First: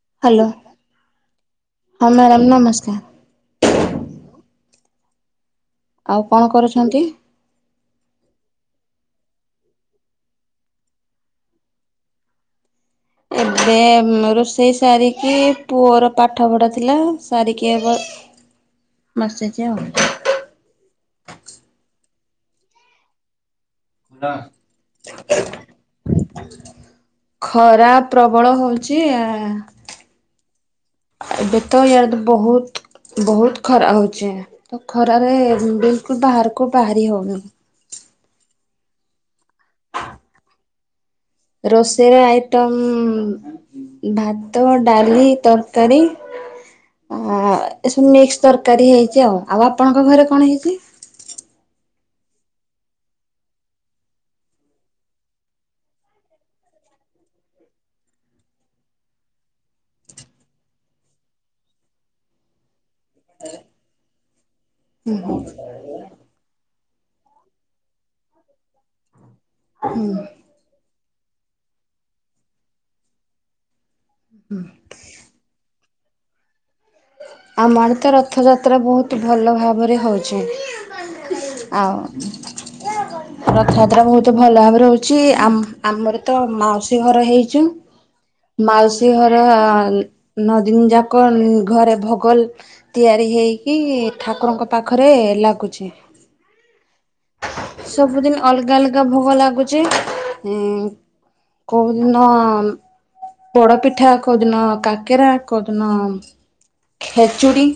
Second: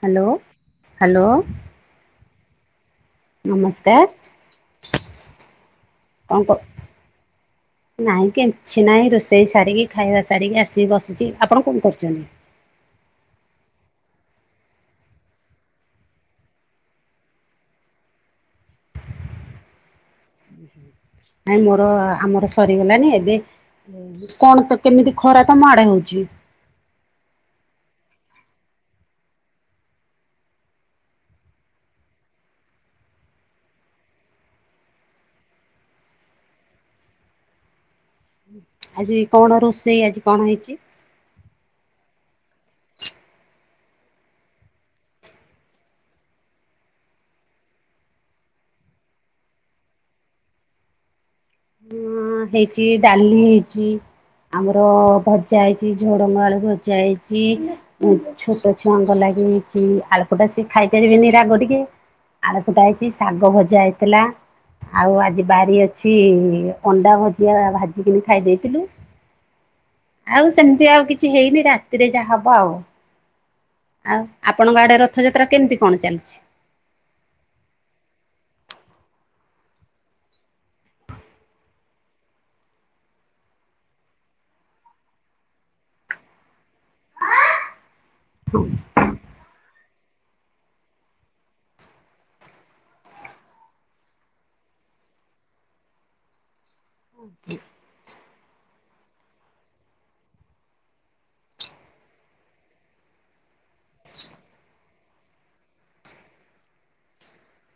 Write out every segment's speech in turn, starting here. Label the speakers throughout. Speaker 1: Hello
Speaker 2: hello
Speaker 1: hello.
Speaker 2: ହଁ madam ନମସ୍କାର।
Speaker 1: ନମସ୍କାର।
Speaker 2: ଆଉ କଣ କରୁଚନ୍ତି।
Speaker 1: ନାହିଁ କିମଛି ନାହିଁ ରୋଷେଇ ସାରିକି ଖାଇବା ସାରିକି ଆସିକି ବସିଚି ଆପଣ କଣ କରୁଚନ୍ତି?
Speaker 2: ଏବେ ରୋଷେଇ ସାରିକି ପୁଅର ପାଠପଢ଼ା ଥିଲା ସାରିକି ଏ ବସିଚି ଆଉ।
Speaker 1: ହୁ ହୁଁ। ନାଇଁ ମୋର ଆମର ସରିଗଲାଣିି ଏବେ କଣ ତ କେମିତି ଖରା ତମ ଆଡେ ହଉଚି?
Speaker 2: ଖରା ପ୍ରବଳ ହଉଚି ଆ। ଏବେ ତ ଇଆଡେ ତ ବହୁତ ବହୁତ ଖରା ହଉଚି। ତ ଖରାରେ ବିଲକୁଲ ବାହାରକୁ ବାହାରି ହଉନି।
Speaker 1: ଆଜି କଣ ରୋଷେଇ ଆଜି କଣ ହେଇଚି?
Speaker 2: ରୋଷେଇର ଆଇଟମ୍ ଭାତ ଡାଲି ତରକାରୀ। ଏସବୁ ମିକ୍ସ ତରକାରୀ ହେଇଚି ଆଉ ଆଉ ଆପଣଙ୍କ ଘରେ କଣ ହେଇଚି?
Speaker 1: ହ ହେଇଚି ଡାଲି ହେଇଚି। ଆମର ଭଜା ହେଇଚି ଝୁଡ଼ଙ୍ଗ ଆଳୁ ଭଜା ହେଇଚି। ଛୋଟ ଛୁଆଙ୍କ ଲାଗି ହୋଇଚି ଆଳପଟା ସେ ଖାଇପାରିବେନି ରାଗ ଟିକେ। ଆଳୁ ଖଟା ହେଇଚି ଶାଗ ଭଜା ହେଇଥିଲା। ଆଉ ଆଜି ବାରି ଅଛି ଅଣ୍ଡା ଭଜିଆ ଭାଜିିକିନି ଖାଇ ଦେଇଥିଲୁ।
Speaker 2: ହୁଁ।
Speaker 1: ଆଉ ସେମିତି ଆଉ କିଛି ହେଇନି ରାତିରେ ଯାହା ହବ ଆଉ। ଆଉ ଆପଣଙ୍କ ଆଡେ ର ଥଯାତ୍ରା କେମିତି କଣ ଚାଲିଚି।
Speaker 2: ଆମ ଆଡେ ତ ରଥଯାତ୍ରା ବହୁତ ଭଲ ଭାବରେ ହଉଚି। ଆଉ। ରଥଯାତ୍ରା ବହୁତ ଭଲ ଭାବରେ ହୋଇଚି ଆ ଆମର ତ ମାଉସୀ ଘର ହେଇଚୁ। ମାଉସୀ ଘର ନଦିନ ଯାକ ଘରେ ଭୋଗଲ ତିଆରି ହେଇକି ଠାକୁରଙ୍କ ପାଖରେ ଲାଗୁଚି। ସବୁଦିନ ଅଲଗା ଅଲଗା ଭୋଗ ଲାଗୁଚେ ଉ କଉଦିନ ପୋଡ ପିଠା କୋଉଦିନ କାକେରା କୋଉଦିନ ଖେଚୁଡି।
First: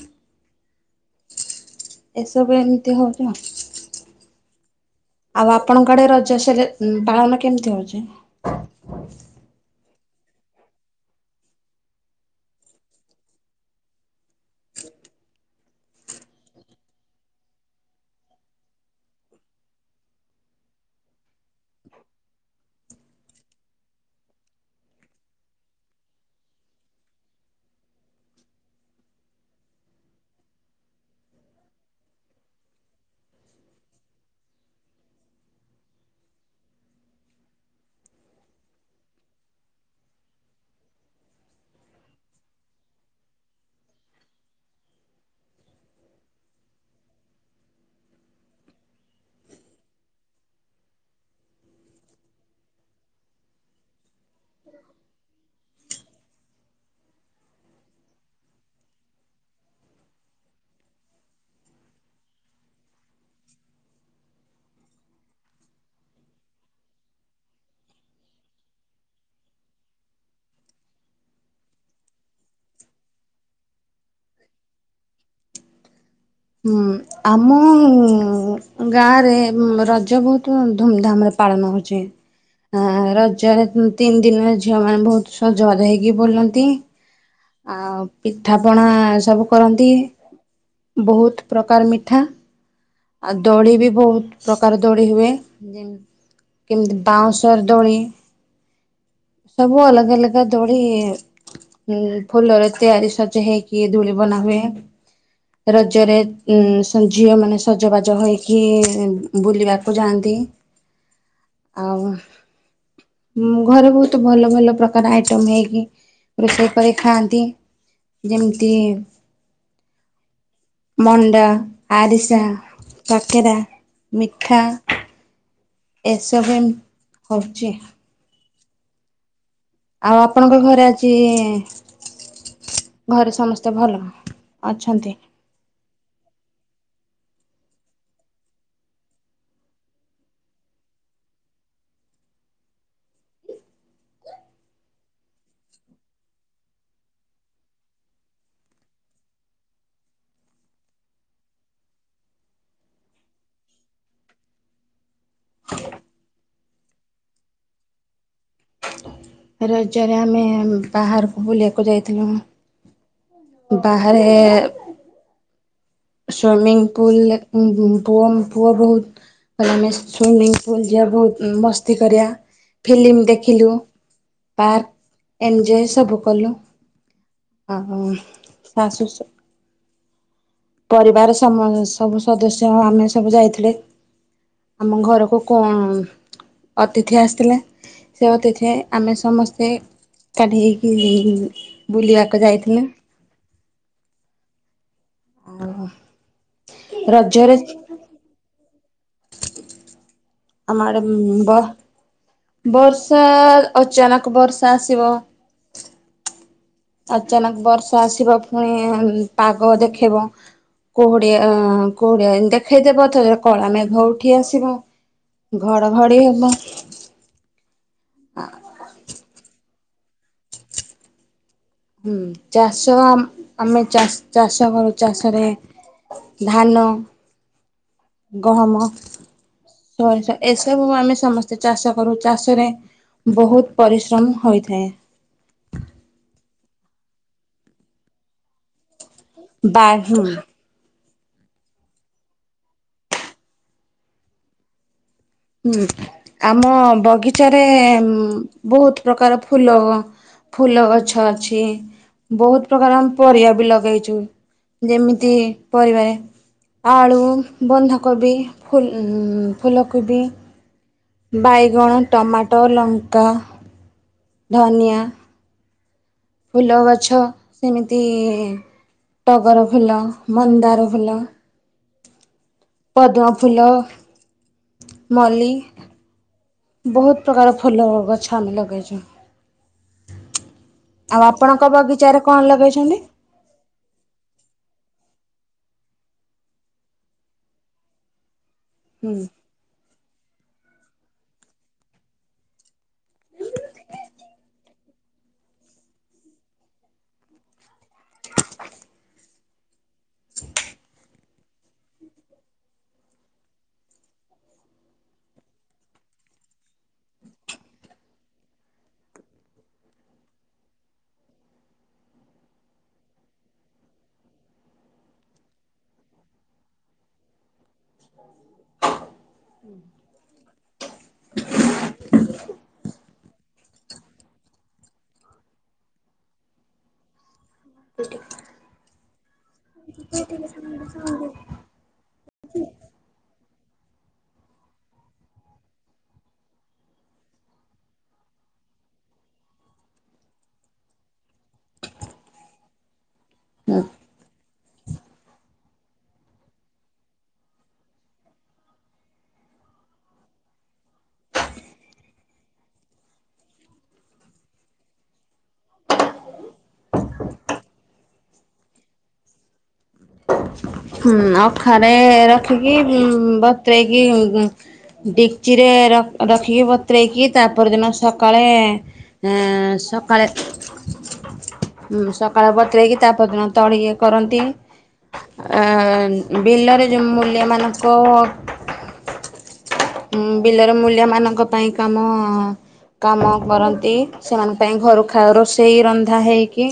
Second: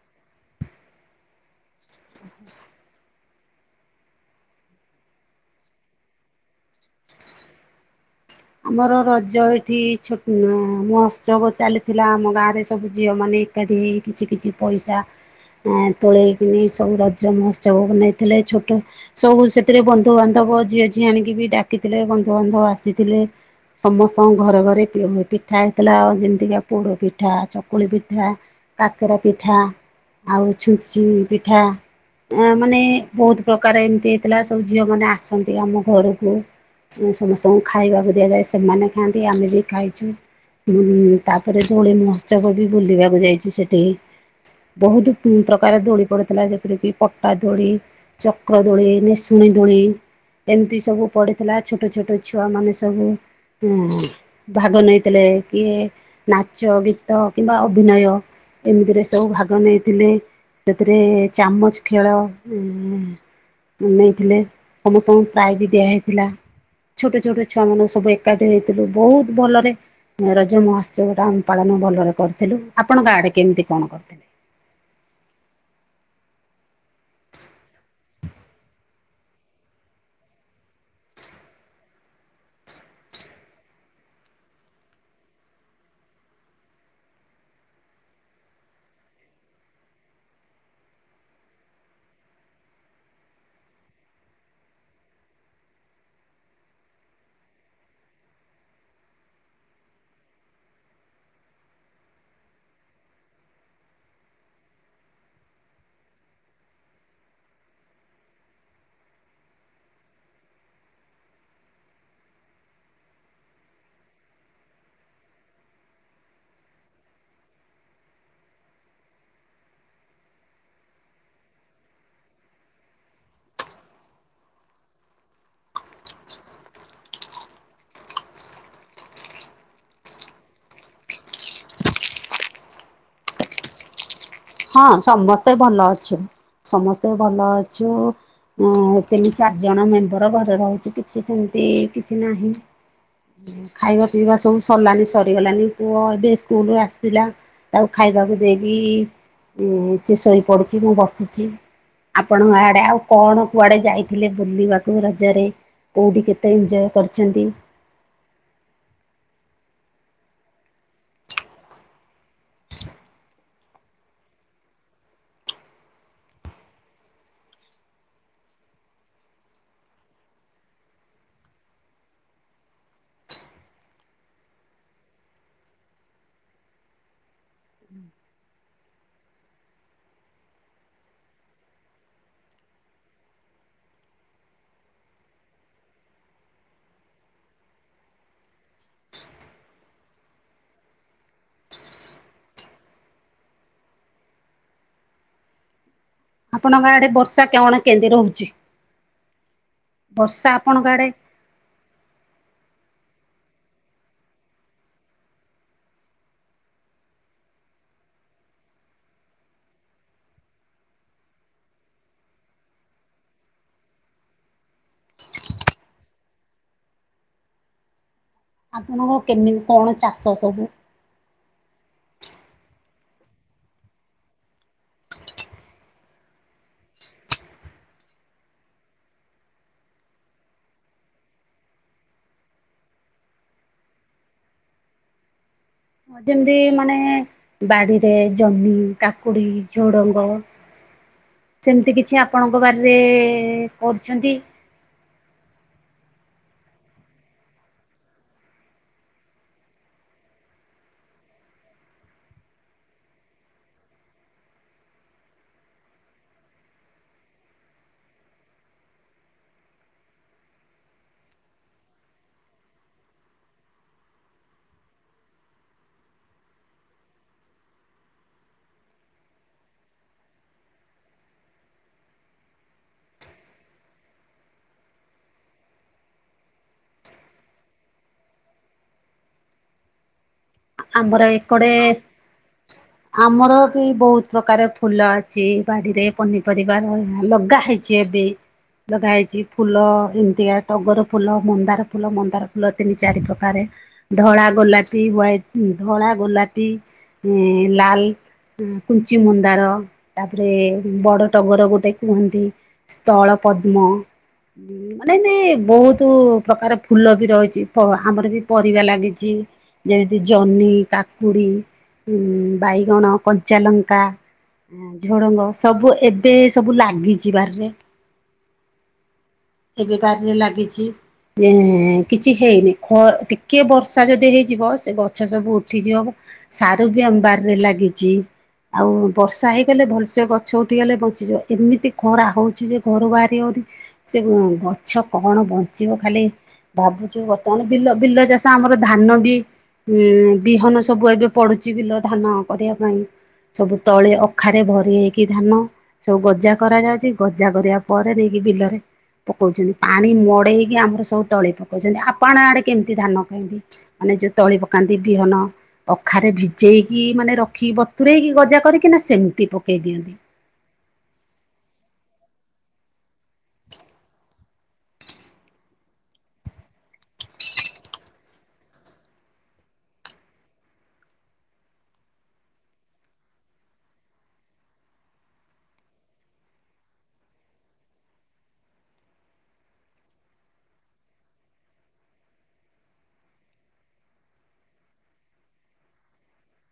Speaker 2: ଏସବୁ ଏମ୍ତି ହଉଚି ଆ ଆଉ ଆପଣଙ୍କ ଆଡ଼େ ରଜ ସେଲେ ପାଳନ କେମ୍ତି ହଉଚି।
Speaker 1: ଆମର ରଜ ଏଠି ଛୋଟ୍ ଅ ମହୋତ୍ସବ ଚାଲିଥିଲା ଆମ ଗାଁ ରେ ସବୁ ଜିଅ ମାନେ ଏକାଠି ହେଇ କିଛି କିଛି ପଇସା ଆଁ ତୋଳେଇକିନି ସବୁ ରଜ ମୋହୋତ୍ସବ ବନେଇଥିଲେ ଛୋଟ ସବୁ ସେତିରେ ବନ୍ଧୁବାନ୍ଧବ ଝିଅ ଝିଆଣିକି ବି ଡାକିଥିଲେ ବନ୍ଧୁବାନ୍ଧଅ ଆସିଥିଲେ। ସମସ୍ତଙ୍କ ଘରେ ଘରେ ପ୍ରିୟ ହୁଏ ପିଠା ହେଇଥିଲା ଅ ଯେମ୍ତିକା ପୋଡ଼ ପିଠା ଚକୁଳି ପିଠା। କାକେରା ପିଠା ଆଉ ଛୁଞ୍ଚି ପିଠା। ଏଁ ମାନେ ବହୁତ୍ ପ୍ରକାର ଏମ୍ତି ହେଇଥିଲା ସବୁ ଝିଅ ମାନେ ଆସନ୍ତି ଆମ ଘରକୁ। ଚେଁ ସମସ୍ତଙ୍କୁ ଖାଇବାକୁ ଦିଆଯାଏ ସେମାନେ ଖାଆନ୍ତି ଆମେ ବି ଖାଇଚୁ। ଉଁ ହୁଁ ତାପରେ ଦୋଳି ମହୋତ୍ସବ ବି ବୁଲିବାକୁ ଯାଇଚୁ ସେଠିକି। ବହୁତୁ ପୁ ପ୍ରକାର ଦୋଡ଼ି ପଡ଼ିଥିଲା ଯେପରିକି ପଟା ଦୋଳି। ଚକ୍ର ଦୋଳି ନେସୁଣୀ ଦୁଳି ଏମ୍ତି ସବୁ ପଡ଼ିଥିଲା ଛୋଟ ଛୋଟ ଛୁଆ ମାନେ ସ ସବୁ ଉଁ ଭାଗ ନେଇତିଲେ କିଏ ନାଚ ଗୀତ କିମ୍ବା ଅଭିନୟ ଏମିତି ରେ ସବୁ ଭାଗ ନେଇଥିଲେ। ସେତିରେ ଚାମଚ୍ ଖେଳ ଉ ନେଇଥିଲେ ସମସ୍ତଙ୍କୁ ପ୍ରାଇଜ୍ ଦିଆ ହେଇଥିଲା ଛୋଟ ଛୋଟ ଛୁଆ ମାନୁ ସବୁ ଏକାଟି ହେଇଥିଲୁ ବହୁତ୍ ଭଲରେ ରଜ ମୋହୋତ୍ସବ ଟା ଆମ ପାଳନ ଭଲରେ କରିଥିଲୁ ଆପଣଙ୍କ ଆଡ଼େ କେମ୍ତି କଣ କର୍ଥିଲେ।
Speaker 2: ହୁଁ। ଆମ ଉଁ ଗାଁରେ ଉଁ ରଜ ବହୁତ୍ ଧୁମ୍ ଧାମ୍ ରେ ପାଳନ ହଉଚି। ଆଁ ରଜରେ ଉ ତିନ୍ ଦିନ୍ ରେ ଝିଅ ମାନେ ବହୁତ୍ ସଜ ବାଜ ହେଇକି ବୁଲନ୍ତି। ଆ ପିଠାପଣା ସବୁ କରନ୍ତି। ବହୁତ୍ ପ୍ରକାର୍ ମିଠା ଆ ଦୋଳି ବି ବହୁତ୍ ପ୍ରକାର ଦୋଳି ହୁଏ ଯେମ୍ କେମତିି ବାଉଁଶର୍ ଦୋଳି। ସବୁ ଅଲଗା ଅଲ୍ଗା ଦୋଳି ଉଁ ଫୁଲ ରେ ତିଆରି ସଜେ ହେଇକି ଦୋଳି ବନା ହୁଏ। ରଜରେ ଉଁ ଶୂନ୍ ଝିଅ ମାନେ ସଜବାଜ ହୋଇକି ବୁଲିବାକୁ ଯାଆନ୍ତି। ଆଉ ମୁଁ ଘରେ ବହୁତ୍ ଭଲ ଭଲ ପ୍ରକାର୍ ଆଇଟମ୍ ହେଇକି ରୋଷେଇ କରି ଖାଆନ୍ତି ଯେମ୍ତିି ମଣ୍ଡା ଆରିସା କାକେରା ମିଠା। ଏସବୁ ଏମ୍ ହଉଚି। ଆଉ ଆପଣଙ୍କ ଘରେ ଆଜି ଘରେ ସମସ୍ତେ ଭଲ।
Speaker 1: ହଁ
Speaker 2: ଅଛନ୍ତି
Speaker 1: ସମସ୍ତେ ଭଲ ଅଛୁ ସମସ୍ତେ ଭଲ ଅଛୁ ଏଁ ତିନି ଚାର୍ ଜଣ ମେମ୍ବର ଘରେ ରହୁଛି କିଛି ସେମ୍ତି କିଛି ନାହିଁ। ଖାଇବା ପିଇବା ସବୁ ସର୍ଲାନି ସରିଗଲାନି ପୁଅ ଏବେ ସ୍କୁଲୁରୁ ଆସିଲା। ତାକୁ ଖାଇବାକୁ ଦେଇକି ଉଁ ସିଏ ଶୋଇ ପଡ଼ୁଚି ମୁଁ ବସିଚି। ଆପଣଙ୍କ ଆଡ଼େ ଆଉ କଣ କୁଆଡ଼େ ଯାଇଥିଲେ ବୁଲିବାକୁ ରଜରେ? କୋଉଟି କେତେ ଏଞ୍ଜେୟ କରିଛନ୍ତି?
Speaker 2: ରଜରେ ଆମେ ବାହାରକୁ ବୁଲିବାକୁ ଯାଇଥିଲୁ। ବାହାରେ ସୁଇମିଂ ପୁଲ୍ଲ ରେ ଉଁ ବୁ ପୁଅ ମୋ ପୁଅ ବହୁ କଇଲା ଆମେ ଶୁଇମିଙ୍ଗ୍ ପୁଲ୍ ଯିବା ବହୁତ୍ ମସ୍ତି କରିବା ଫିଲିମ୍ ଦେଖିଲୁ। ପାର୍କ ଏଞୟ ସବୁ କଲୁ। ଆ ଉ ସାଶ୍ ଶୁଶୁ ପରିବାର୍ ସମ ସବୁ ସଦସ୍ୟ ହଁ ଆମେ ସବୁ ଯାଇଥିଲେ। ଆମ ଘରକୁ କଣ ଅତିଥି ଆସିଥିଲେ। ସେ ଅତିଥି ଆମେ ସମସ୍ତେ ଏକାଠି ହେଇକି ବୁଲିବାକୁ ଯାଇଥିଲୁ। ଓ ହୋ।
Speaker 1: ଆପଣଙ୍କ ଆଡେ ବର୍ଷା କଣ କେମିତି ରହୁଛି? ବର୍ଷା
Speaker 2: ଆମ
Speaker 1: ଆପଣଙ୍କ
Speaker 2: ଆଡେ ବ ବର୍ଷା ଅଚାନକ ବର୍ଷା ଆସିବ। ଅଚାନକ ବର୍ଷା ଆସିବ ଫୁଣି ପାଗ ଦେଖେଇବ। କୁହୁଡିଆ କୁହୁଡିଆ ଦେଖେଇଦବ ତଥ କଳା ମେଘ ଉଠି ଆସିବ। ଘଡଘଡି ହେବ।
Speaker 1: ଆପଣଙ୍କ କେମିତି କଣ ଚାଷ ସବୁ?
Speaker 2: ହୁଁ ଚାଷ ଆମ୍ ଆମେ ଚାଷ କରୁ ଚାଷରେ। ଧାନ, ଗହମ। ସୋରିଷ ଏସବୁ ଆମେ ସମସ୍ତେ ଚାଷ କରୁ ଚାଷରେ। ବହୁତ ପରିଶ୍ରମ ହୋଇଥାଏ।
Speaker 1: ଏ ଯେମିତି ମାନେ ବାଡିରେ ଜହ୍ନି କାକୁଡି,
Speaker 2: ବା
Speaker 1: ଝୁଡଙ୍ଗ।
Speaker 2: ହୁଁ
Speaker 1: ସେମିତି କିଛି ଆପଣଙ୍କ ବାରିରେ କରୁଛନ୍ତି?
Speaker 2: ହୁଁ ଆମ ବଗିଚାରେ ବହୁତ ପ୍ରକାର ଫୁଲ। ଫୁଲ ଗଛ ଅଛି, ବହୁତ ପ୍ରକାର ଆମେ ପରିବା ବି ଲଗେଇଛୁ। ଯେମିତି ପରିବାରେ ଆଳୁ, ବନ୍ଧକୋବି, ଫୁଲ ଫୁଲକୋବି। ବାଇଗଣ, ଟମାଟୋ, ଲଙ୍କା। ଧନିଆ। ଫୁଲ ଗଛ ସେମିତି ଟଗର ଫୁଲ, ମନ୍ଦାର ଫୁଲ ପଦ୍ମ ଫୁଲ, ମଲ୍ଲି। ବହୁତ ପ୍ରକାରର ଫୁଲ ଗଛ ଆମେ ଲଗେଇଛୁ।
Speaker 1: ଆମର
Speaker 2: ଆଉ ଆପଣଙ୍କ
Speaker 1: ଏକଡେ
Speaker 2: ବଗିଚାରେ କଣ ଲଗେଇଛନ୍ତି?
Speaker 1: ଆମର ବି ବହୁତ ପ୍ରକାର ଫୁଲ ଅଛି ବାଡ଼ିରେ ପନିପରିବାର ହରା ଲଗା ହେଇଛି ଏବେ।
Speaker 2: [inaudible]
Speaker 1: ଲଗା ହେଇଛି। ଫୁଲ ଏମିତିକା ଟଗର ଫୁଲ, ମନ୍ଦାର ଫୁଲ, ମନ୍ଦାର ଫୁଲ ତିନି ଚାରି ପ୍ରକାରେ। ଧଳା, ଗୋଲାପି, ହୱାଇଟ୍। ଧଳା, ଗୋଲାପି, ଏ ଲାଲ, କୁଞ୍ଚି ମୁନ୍ଦାର। ତାପରେ ବଡ ଟଗର ଗୋଟେ କୁହନ୍ତି, ସ୍ଥଳ ପଦ୍ମ ଉଁ ମା ନାଇଁ ନାଇଁ ବହୁତ ପ୍ରକାର ଫୁଲ ବି ରହିଛି ପ ଆମର ବି ପରିବା ଲାଗିଛି। ଯେମିତି ଜହ୍ନି, କାକୁଡ଼ି, ବାଇଗଣ, କଞ୍ଚାଲଙ୍କା। ଝୁଡଙ୍ଗ ସବୁ ଏବେ ସବୁ ଲାଗିଛି ବାରିରେ।
Speaker 2: [inaudible]
Speaker 1: ଏବେ ବାରିରେ ଲାଗିଛି ଏ କିଛି ହେଇନି। ଖ କିଏ ବର୍ଷା ଯଦି ହେଇଯିବ। ସେ ଗଛ ସବୁ ଉଠିଯିବ ସାର ବି ଆମ ବାରିରେ ଲାଗିଛି ଆଉ ବର୍ଷା ହେଇ ଲେ ଭଲସେ ଗଛ ଉଠିଗଲେ ବଞ୍ଚିଯିବ ଏମିତି ଖରା ହଉଛି ଯେ ଘରୁ ବାହାରି ଆହୁରି ସେ ଗଛ କଣ ବଞ୍ଚିବ ଖାଲି ଭାବୁଛୁ ବର୍ତ୍ତମାନ ବିଲ ବିଲ ଚାଷ ଆମର ଧାନ ବି ଉଁ ବିହନ ସବୁ ଏବେ ପଡୁଛି ବିଲ ଧାନ କରିବା ପାଇଁ ସବୁ ତଳି ଅଖାରେ ଭରି ହେଇକି ଧାନ ସବୁ ଗଜା କରାଯାଉଛି ଗଜା କରିବା ପରେ ନେଇକି ବିଲରେ ପକଉଛନ୍ତି ପାଣି ମଡେଇକି ଆମର ସବୁ ତଳେ ପକଉଛନ୍ତି ଆପଣ ଆଡେ କେମିତି ଧାନ କେମତି ମାନେ ଯୋଉ ତଳି ପକାନ୍ତି ବିହନ ଅଖାରେ ଭିଜେଇକି ମାନେ ରଖିବ ବତୂରେଇକି ଗଜା କରିକିନା ସେମିତି ପକାଇ ଦିଅନ୍ତି।
Speaker 2: ହୁଁ, ଅଖାରେ ରଖିକି ବତ୍ରେଇକି ଡ଼ିକ୍ଚିରେ ରଖିକି ବତ୍ରାଇକି ତାପର ଦିନ ସକାଳେ ଏଁ ସକାଳେ ହୁଁ ସକାଳେ ବତରାଇ କି ତାପର ଦିନ ତଳି ଇଏ କରନ୍ତି। ବିଲରେ ଯ ମୂଲ୍ୟାମାନଙ୍କ [inaudible] ବିଲରେ ମୂଲ୍ୟାମାନଙ୍କ ପାଇଁ କାମ କାମ କରନ୍ତି ସେମାନଙ୍କ ପାଇଁ ଘରୁ ଖାଦ୍ୟ ରୋଷେଇ ରନ୍ଧା ହେଇକି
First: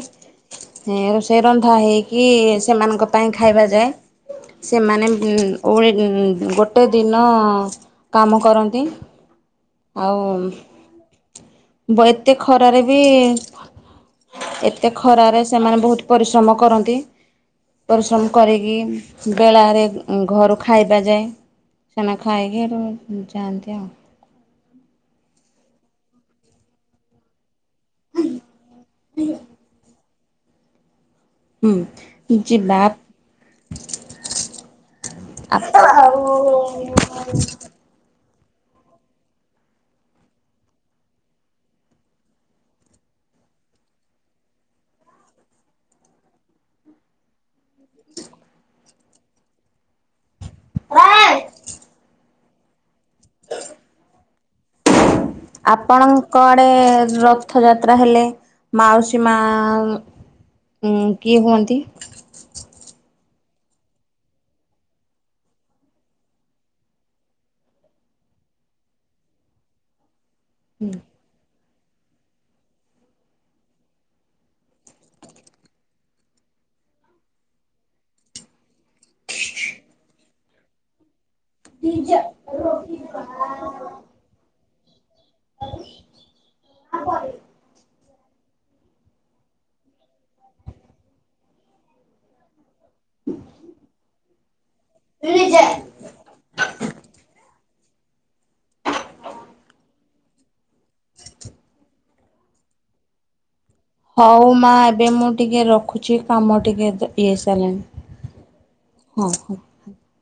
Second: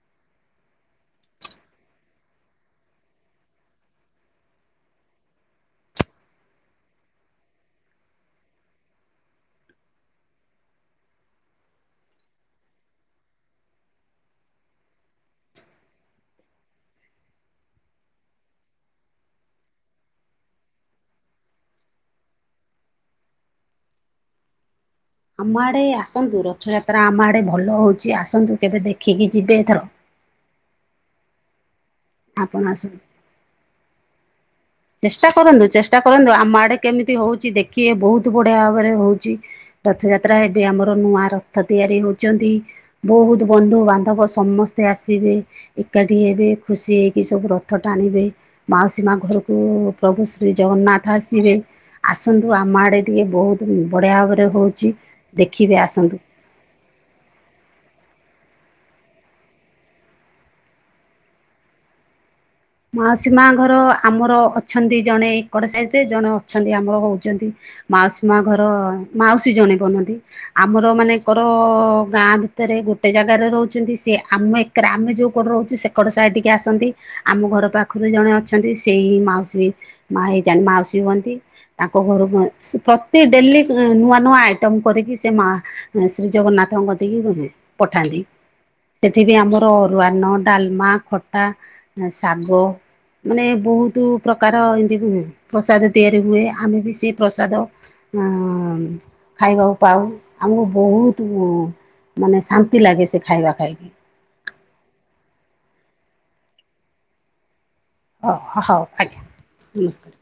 Speaker 2: ଏଁ ରୋଷେଇ ରନ୍ଧା ହେଇକି ସେମାନଙ୍କ ପାଇଁ ଖାଇବା ଯାଏ। ସେମାନେ ଓଳି ଗୋଟେ ଦିନ କାମ କରନ୍ତି ଆଉ ବତ୍‌ ଏତେ ଖରାରେ ବି ଏତେ ଖରାରେ ସେମାନେ ବହୁତ ପରିଶ୍ରମ କରନ୍ତି। ପରିଶ୍ରମ କରିକି ବେଳାରେ ଘରୁ ଖାଇବା ଯାଏ। ସେମାନେ ଖାଇକି ଯାଆନ୍ତି ଆଉ।
Speaker 1: ଆମ ଆଡ଼େ ଆସନ୍ତୁ ରଥଯାତ୍ରା ଆମ ଆଡ଼େ ଭଲ ହଉଛି ଆସନ୍ତୁ କେବେ ଦେଖିକି ଯିବେ ଏଥର।
Speaker 2: ହୁଁ,
Speaker 1: ଆପଣ
Speaker 2: ଯିବା।
Speaker 1: ଆସନ୍ତୁ। ଚେଷ୍ଟା କରନ୍ତୁ ଚେଷ୍ଟା କରନ୍ତୁ ଆମ ଆଡ଼େ କେମିତ
Speaker 2: ଆଉ
Speaker 1: ହଉଛି ଦେଖିବେ ବହୁତ ବଢ଼ିଆ ଭାବରେ ହେଉଛି। ରଥଯାତ୍ରା ଏବେ ଆମର ନୂଆ ରଥ ତିଆରି ହଉଛନ୍ତି। ବହୁତ ବନ୍ଧୁବାନ୍ଧବ ସମସ୍ତେ ଆସିବେ। ଏକାଠି ହେବେ ଖୁସି ହେଇକି ସବୁ ରଥ ଟାଣିବେ ମାଉସୀ ମା ଘରକୁ ତ ପ୍ରଭୁ ଶ୍ରୀ ଜଗନ୍ନାଥ ଆସିବେ ଆସନ୍ତୁ ଆମ ଆଡ଼େ ଟିକେ ବହୁତ ବଢ଼ିଆ ଭାବରେ ହଉଛି। ଦେଖିବେ ଆସନ୍ତୁ।
Speaker 2: ଆପଣଙ୍କ ଆଡ଼େ ରଥ ଯାତ୍ରା ହେଲେ ମାଉସୀ ମାଆଁ ହୁଁ, କିଏ ହୁଅନ୍ତି।
Speaker 1: ମାଉସୀ ମା ଘର ଆମର ଅଛନ୍ତି ଜଣେ ଏକର ସାଇଡ଼ରେ ଜଣେ ଅଛନ୍ତି ଆମର ହଉଛନ୍ତି ମାଉସୀ ମା ଘର ମାଉସୀ ଜଣେ ବନନ୍ତି ଆମର ମାନେ ତାଙ୍କର ଗାଁ ଭିତରେ ଗୋଟେ ଜାଗାରେ ରହୁଛନ୍ତି ସି ଆମ ଏକରେ ଆମେ ଯେଉଁ କଡ଼ରହୁଛୁ ସେ କଡ଼ ସାହି ଟିକେ ଆସନ୍ତି। ଆମ ଘର ପାଖରୁ ଜଣେ ଅଛନ୍ତି ସେଇ ମାଉସୀ ମା ହେଇ ମାଉସୀ ହୁଅନ୍ତି। ତାଙ୍କ ଘରକୁ ପ୍ରତି ଡେଲି ନୂଆ ନୂଆ ଆଇଟମ୍ ତମ କରିକି ସେ ମା ଶ୍ରୀ ଜଗନ୍ନାଥଙ୍କ ଦେଇକି ପଠାନ୍ତି। ସେଠି ବି ଆମର ଅରୁଆନ, ଡ଼ାଲମା, ଖଟା। ଶାଗ ମାନେ ବହୁତ ପ୍ରକାର ଏମତି ପ୍ରସାଦ ତିଆରି ହୁଏ ଆମେ ବି ସେ ପ୍ରସାଦ ଖାଇବାକୁ ପାଉ। ଆମକୁ ବହୁତ ମାନେ ଶାନ୍ତି ଲାଗେ ସେ ଖାଇବା ଖାଇକି।
Speaker 2: ହଉ ମା ଏବେ ମୁଁ ଟିକେ ରଖୁଛି କାମ ଟିକେ ଇଏ ସାରେ।
Speaker 1: ହଉ, ହଉ, ଆଜ୍ଞା ନମସ୍କାର।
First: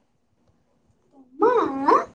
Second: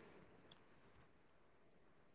Speaker 2: ହଁ [unintelligible]